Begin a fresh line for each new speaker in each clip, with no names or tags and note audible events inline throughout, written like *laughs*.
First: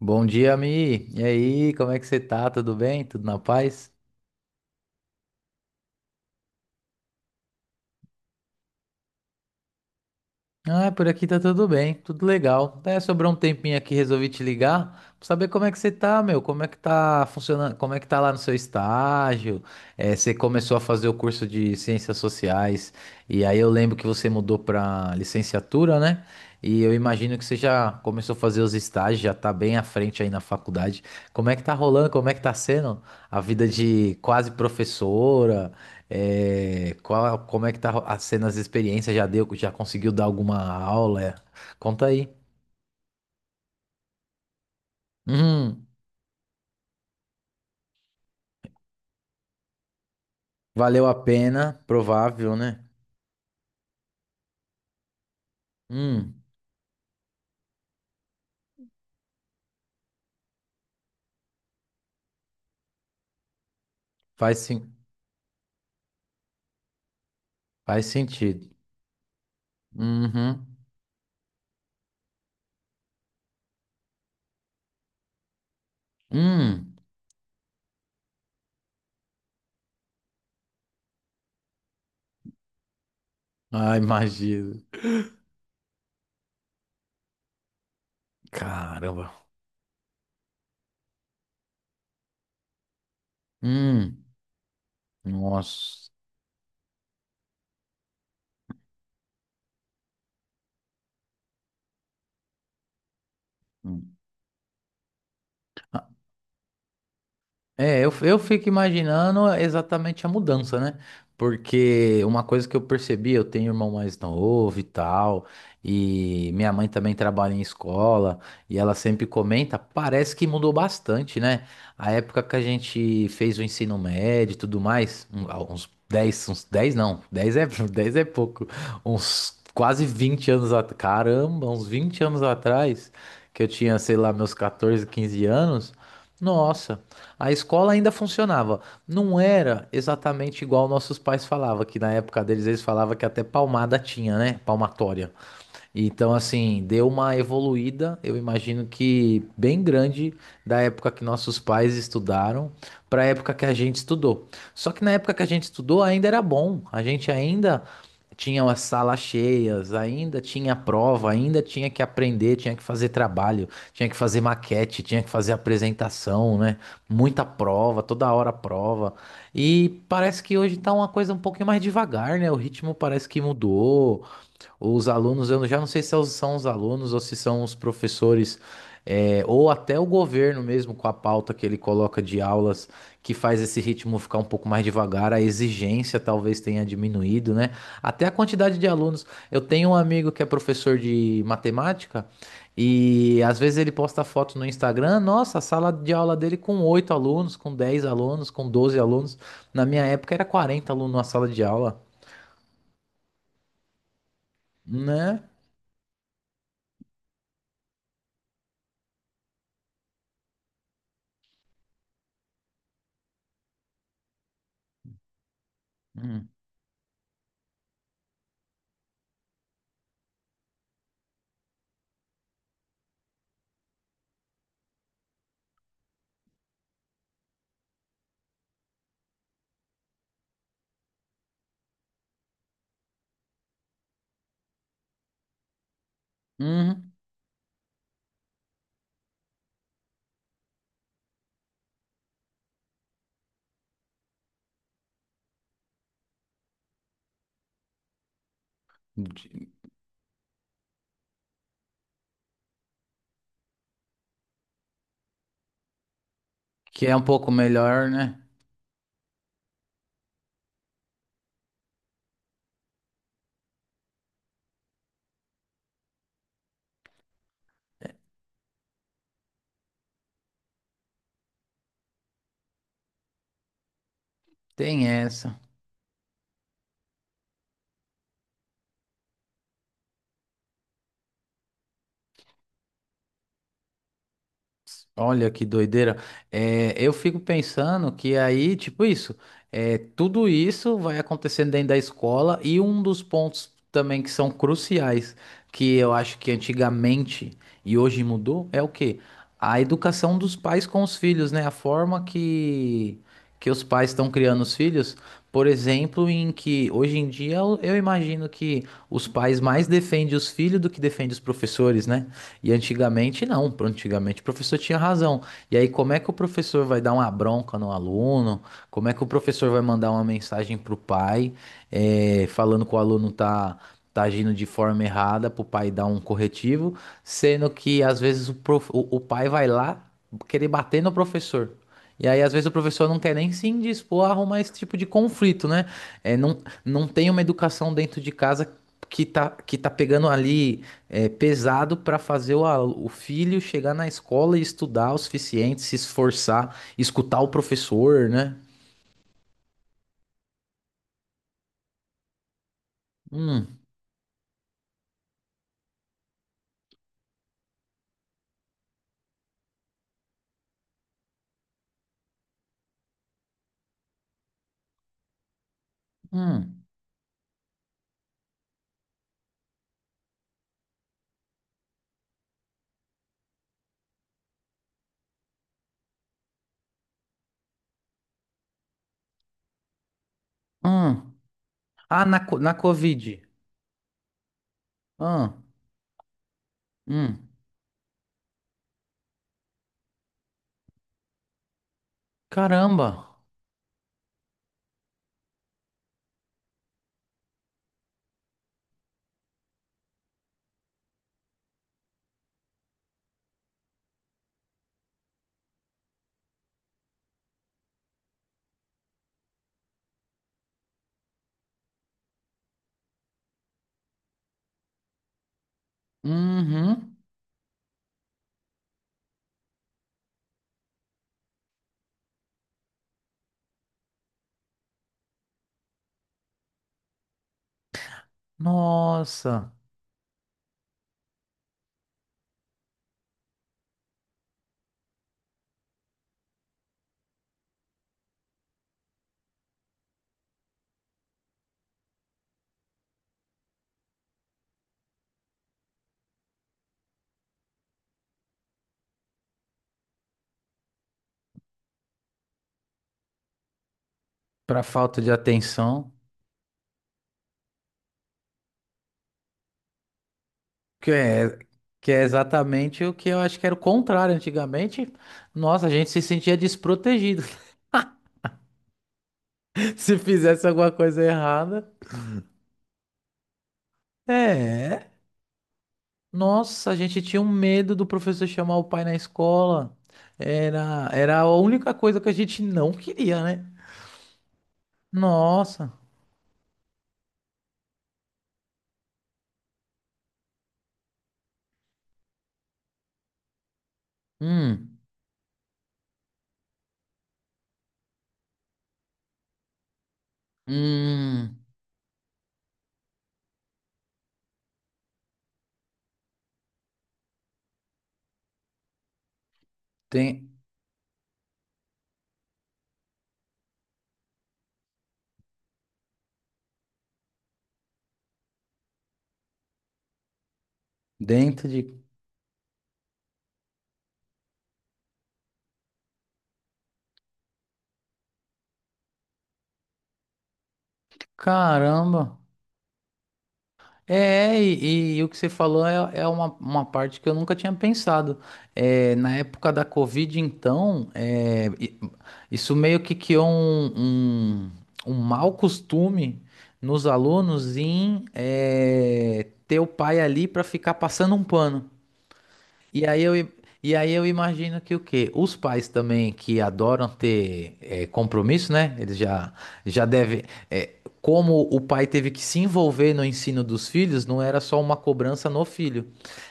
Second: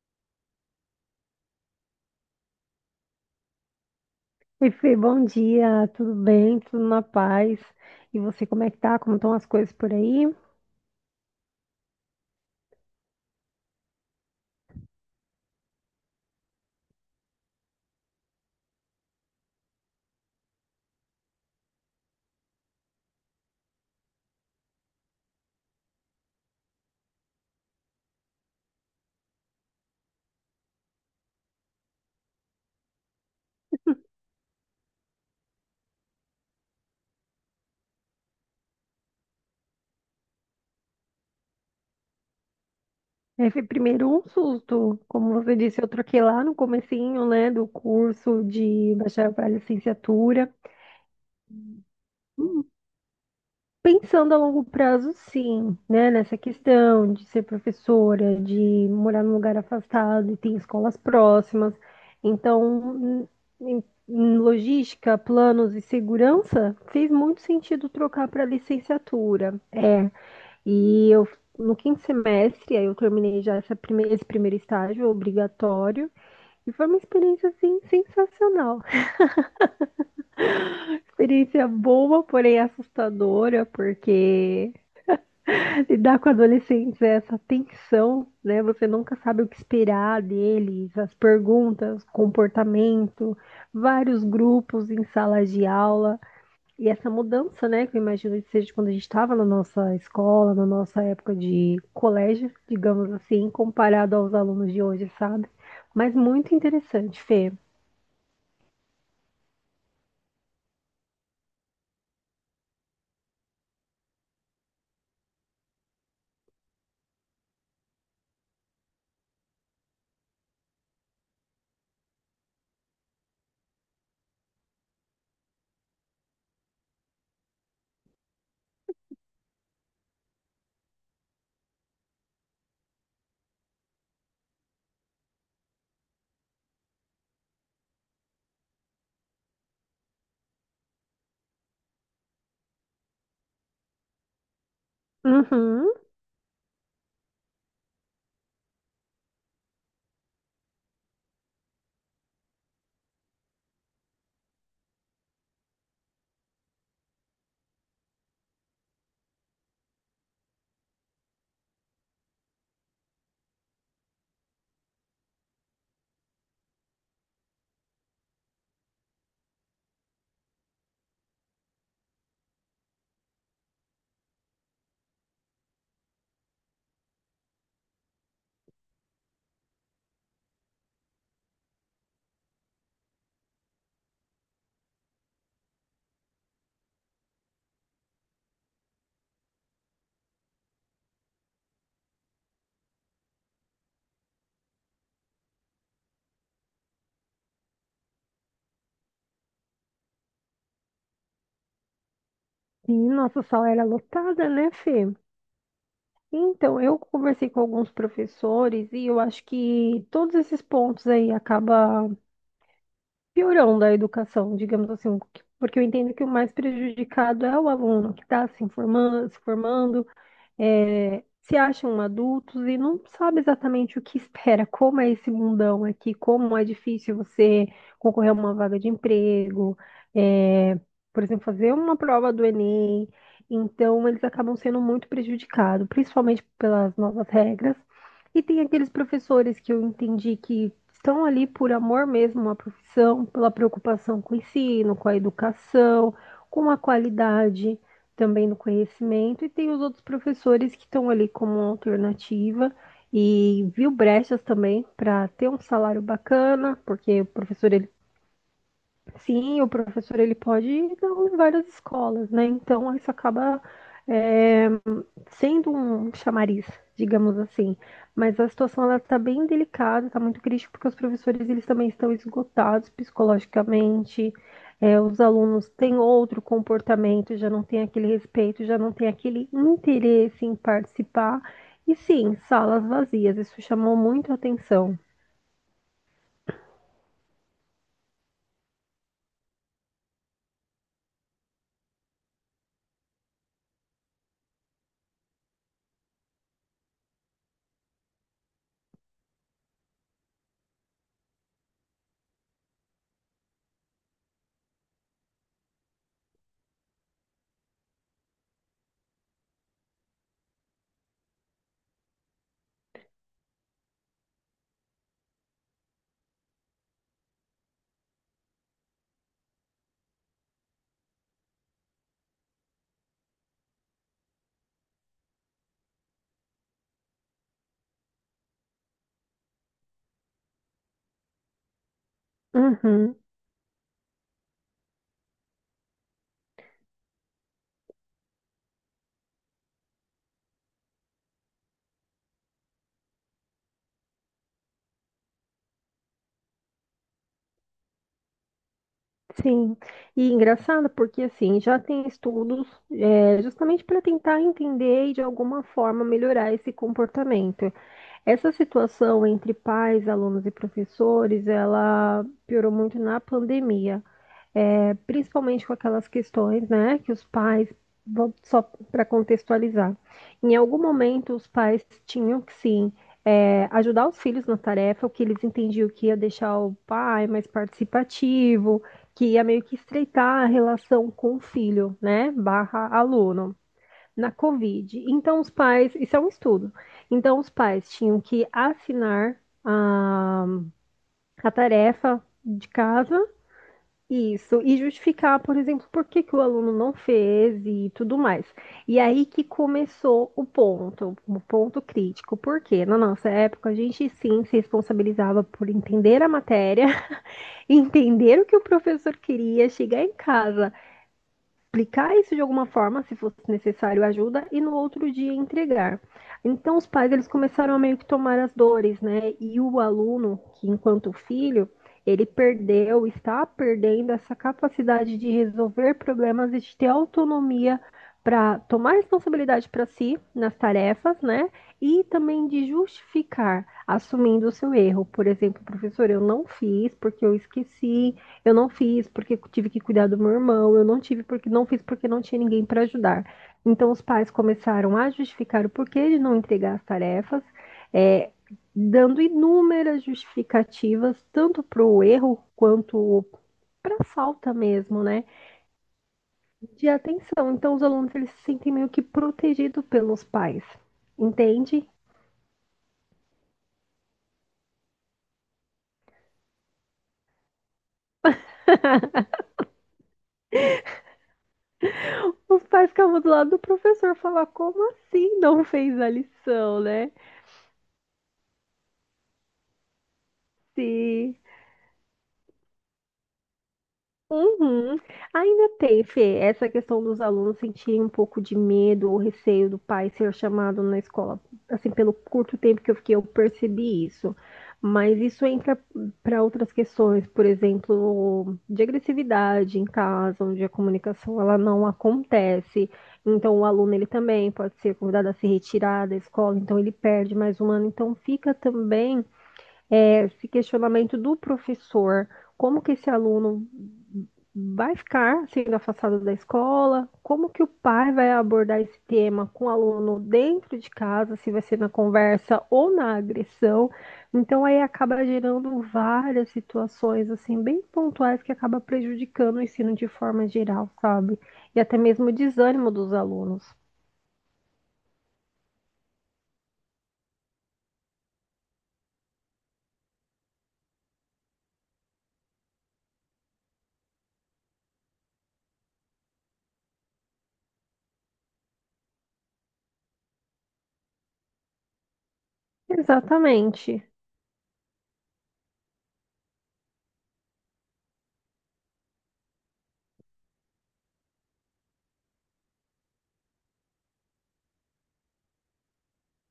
Bom dia, Mi. E aí, como é que você tá? Tudo bem? Tudo na paz?
Oi, Fê, bom dia, tudo bem? Tudo na paz? E você, como é que tá? Como estão as coisas por aí?
Ah, por aqui tá tudo bem, tudo legal. É, sobrou um tempinho aqui, resolvi te ligar pra saber como é que você tá, meu. Como é que tá funcionando? Como é que tá lá no seu estágio? Você começou a fazer o curso de Ciências Sociais, e aí eu lembro que você mudou pra licenciatura, né? E eu imagino que você já começou a fazer os estágios, já tá bem à frente aí na faculdade. Como é que tá rolando? Como é que tá sendo a vida de quase professora? É, qual, como é que tá sendo as experiências? Já deu, já conseguiu dar alguma aula? É. Conta aí.
É, Fê, primeiro um susto, como você disse,
Hum,
eu troquei lá no comecinho, né, do curso de bacharel para licenciatura.
valeu a pena, provável, né?
Pensando a longo prazo, sim, né? Nessa
Hum,
questão de ser professora, de morar num lugar afastado e ter escolas próximas. Então, em, em- em
faz, sen-
logística, planos e segurança, fez muito sentido
faz
trocar para
sentido.
licenciatura.
Uhum.
E eu no quinto semestre, aí eu terminei já esse primeiro estágio obrigatório, e foi
Hum,
uma experiência assim sensacional. Experiência boa, porém assustadora,
ah, imagino.
porque lidar com adolescentes é essa tensão, né? Você nunca
Caramba.
sabe o que esperar deles, as perguntas, comportamento,
Hum,
vários grupos em salas de
nossa.
aula. E essa mudança, né, que eu imagino que seja quando a gente estava na nossa escola, na nossa época de colégio, digamos assim, comparado aos alunos de hoje, sabe? Mas muito interessante, Fê.
É, eu fico imaginando exatamente a mudança, né? Porque uma coisa que eu percebi, eu tenho um irmão mais novo e tal, e minha mãe também trabalha em escola, e ela sempre comenta, parece que mudou bastante, né? A época que a gente fez o ensino médio e tudo mais, ah, uns 10, uns 10 não, 10 é, *laughs* 10 é pouco, uns quase 20 anos atrás, caramba, uns 20 anos atrás, que eu tinha, sei lá, meus 14, 15 anos, nossa. A escola ainda funcionava. Não era exatamente igual nossos pais falavam, que na época deles eles falavam que até palmada tinha, né? Palmatória.
Uhum.
Então, assim, deu uma evoluída, eu imagino que bem grande, da época que nossos pais estudaram para a época que a gente estudou. Só que na época que a gente estudou ainda era bom, a gente ainda tinha as salas cheias, ainda tinha prova, ainda tinha que aprender, tinha que fazer trabalho, tinha que fazer maquete, tinha que fazer apresentação, né? Muita prova, toda hora prova. E parece que hoje tá uma coisa um pouquinho mais devagar, né? O ritmo parece que mudou. Os alunos, eu já não sei se são os alunos ou se são os professores, é, ou até o governo mesmo, com a pauta que ele coloca de aulas, que faz esse ritmo ficar um pouco mais devagar, a exigência talvez tenha diminuído, né? Até a quantidade de alunos. Eu tenho um amigo que é professor de matemática e às vezes ele posta foto no Instagram, nossa, a sala de aula dele com 8 alunos, com 10 alunos, com 12 alunos. Na minha época era 40 alunos na sala de aula,
E nossa sala era lotada, né, Fê?
né?
Então, eu conversei com alguns professores e eu acho que todos esses pontos aí acaba piorando a educação, digamos assim, porque eu entendo que o
Hum.
mais prejudicado é o aluno que está se informando, se formando, se acham adultos e não sabe exatamente o que espera, como é esse mundão aqui, como é difícil você concorrer a uma vaga de emprego, é, por exemplo, fazer uma prova do Enem. Então, eles acabam sendo muito prejudicados, principalmente pelas
Uhum.
novas regras. E tem aqueles professores que eu entendi que estão ali por amor mesmo à profissão, pela preocupação com o ensino, com a educação, com a qualidade também no conhecimento, e
De-
tem os outros professores que estão ali como alternativa e viu brechas também para ter um salário bacana,
que é
porque
um
o
pouco
professor ele...
melhor, né?
Sim, o professor ele pode dar em várias escolas, né? Então isso acaba é, sendo um chamariz, digamos assim. Mas a situação ela está bem delicada, está muito crítica, porque os professores eles também estão esgotados psicologicamente. É,
Tem
os
essa.
alunos têm outro comportamento, já não tem aquele respeito, já não tem aquele interesse em participar. E sim, salas vazias, isso chamou muito a atenção.
Olha que doideira. É, eu fico pensando que aí, tipo isso, é, tudo isso vai acontecendo dentro da escola e um dos pontos também que são cruciais, que eu acho que antigamente e hoje mudou, é o quê? A educação dos pais com os filhos, né? A forma que os pais estão criando os filhos. Por exemplo, em que hoje em dia eu imagino que os pais mais defendem os filhos do que defendem os professores, né? E antigamente não, antigamente o professor tinha razão. E aí, como é que o professor vai dar uma bronca no aluno? Como é que o professor vai mandar uma mensagem pro pai, falando que o aluno tá agindo de forma errada, pro pai dar um corretivo, sendo que às vezes o pai vai lá querer bater no professor. E aí, às vezes, o professor
Uhum.
não quer nem se indispor a arrumar esse tipo de conflito, né? É, não, não tem uma educação dentro de casa que tá pegando ali é pesado para fazer o filho chegar na escola e estudar o suficiente, se esforçar, escutar o professor, né?
Sim, e engraçado porque assim já tem estudos,
Hum,
justamente para tentar entender e de alguma forma melhorar esse comportamento. Essa situação entre pais, alunos e professores, ela piorou muito na pandemia, principalmente com aquelas questões,
hum,
né, que os pais, só para contextualizar, em algum momento os pais tinham que sim ajudar os filhos na tarefa, o que eles entendiam que ia deixar o pai mais participativo, que ia meio que estreitar a relação
hum.
com o filho,
Ah,
né,
na
barra
Covid.
aluno. Na Covid. Então, os
Ah,
pais, isso é um estudo. Então,
hum.
os pais tinham que assinar a tarefa de casa,
Caramba.
isso, e justificar, por exemplo, por que que o aluno não fez e tudo mais. E aí que começou o ponto crítico, porque na nossa época a gente sim se responsabilizava por entender a matéria, *laughs* entender o que o professor queria, chegar em casa, explicar isso de alguma forma, se fosse necessário ajuda, e no outro dia entregar. Então os pais
Uhum.
eles começaram a meio que tomar as dores, né? E o aluno, que enquanto filho, ele perdeu, está perdendo essa capacidade de resolver problemas e de ter autonomia para tomar responsabilidade
Nossa.
para si nas tarefas, né? E também de justificar, assumindo o seu erro. Por exemplo, professor, eu não fiz porque eu esqueci, eu não fiz porque tive que cuidar do meu irmão, eu não tive porque não fiz porque não tinha ninguém para ajudar. Então os pais começaram a justificar o porquê de não entregar as tarefas, é, dando inúmeras justificativas, tanto para o erro quanto para a falta
Para
mesmo,
falta
né?
de atenção,
De atenção. Então os alunos eles se sentem meio que protegidos pelos pais.
que é,
Entende?
que é exatamente o que eu acho que era o contrário antigamente. Nossa, a gente se sentia desprotegido. *laughs* Se fizesse alguma coisa errada,
Os pais ficavam do lado do professor falar como
é.
assim não fez a lição,
Nossa, a
né?
gente tinha um medo do professor chamar o pai na escola. Era,
Se
era a única coisa que a gente não queria, né?
Uhum. Ainda
Nossa.
tem, teve essa questão dos alunos sentirem um pouco de medo ou receio do pai ser chamado na escola. Assim, pelo curto tempo que eu fiquei, eu percebi isso.
Hum,
Mas isso entra para outras questões, por exemplo, de agressividade em casa, onde a comunicação ela
hum,
não acontece. Então, o aluno ele também pode ser convidado a se retirar da escola, então ele perde mais um ano. Então, fica também
tem,
esse questionamento do professor, como que esse aluno vai ficar sendo afastado da escola, como que o pai vai abordar esse tema com o aluno dentro de casa, se vai
dentro
ser na
de...
conversa ou na agressão. Então aí acaba gerando várias situações assim bem pontuais que acaba prejudicando o ensino de forma geral, sabe? E até mesmo o
Caramba.
desânimo dos alunos.
É, e o que você falou é, é uma parte que eu nunca tinha pensado. É, na época da Covid, então, é, isso meio que criou um mau costume nos alunos em é, ter o pai ali para ficar passando um pano. E aí eu, i- e
Exatamente.
aí eu imagino que o quê? Os pais também que adoram ter compromisso, né? Já devem. Eh, como o pai teve que se envolver no ensino dos filhos, não era só uma cobrança no filho.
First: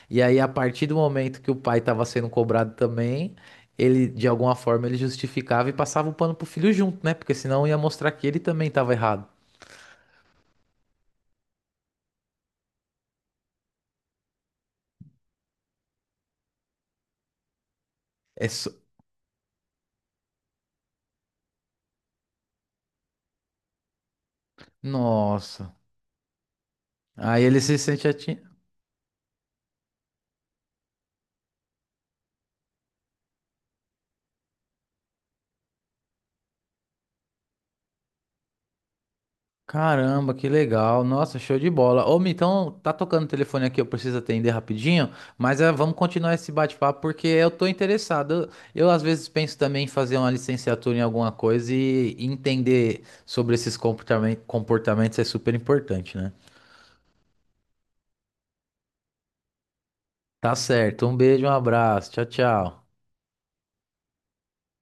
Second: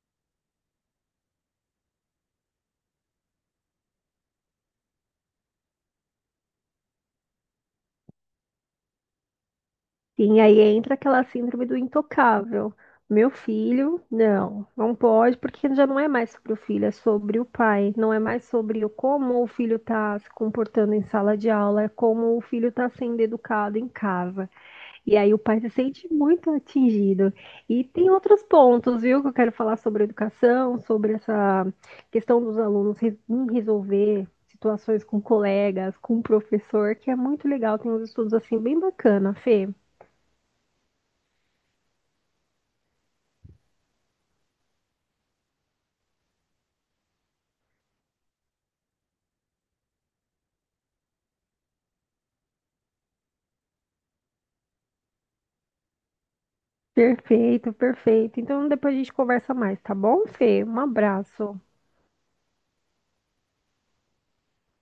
E aí, a partir do momento que o pai estava sendo cobrado também, ele, de alguma forma, ele justificava e passava o pano pro filho junto, né? Porque senão ia mostrar que ele também estava errado.
Sim, aí entra aquela síndrome do intocável. Meu filho, não, não pode, porque já não é mais sobre o filho, é sobre o pai. Não é mais
É só-
sobre o como o filho está se comportando em sala de aula, é como o filho está sendo educado em casa. E aí o pai se
Nossa.
sente muito atingido.
Aí ele se
E
sente
tem outros
atingido.
pontos, viu, que eu quero falar sobre educação, sobre essa questão dos alunos em resolver situações com colegas, com o professor, que é muito legal. Tem uns estudos assim bem bacana, Fê.
Caramba, que legal. Nossa, show de bola. Ô, Mi, então tá tocando o telefone aqui, eu preciso atender rapidinho, mas vamos continuar esse bate-papo porque eu tô interessado. Eu às vezes penso também em fazer uma licenciatura em alguma coisa e entender sobre esses comportamentos é super importante, né?
Perfeito, perfeito. Então depois a gente conversa mais, tá bom,
Tá
Fê? Um
certo. Um beijo, um
abraço.
abraço. Tchau, tchau.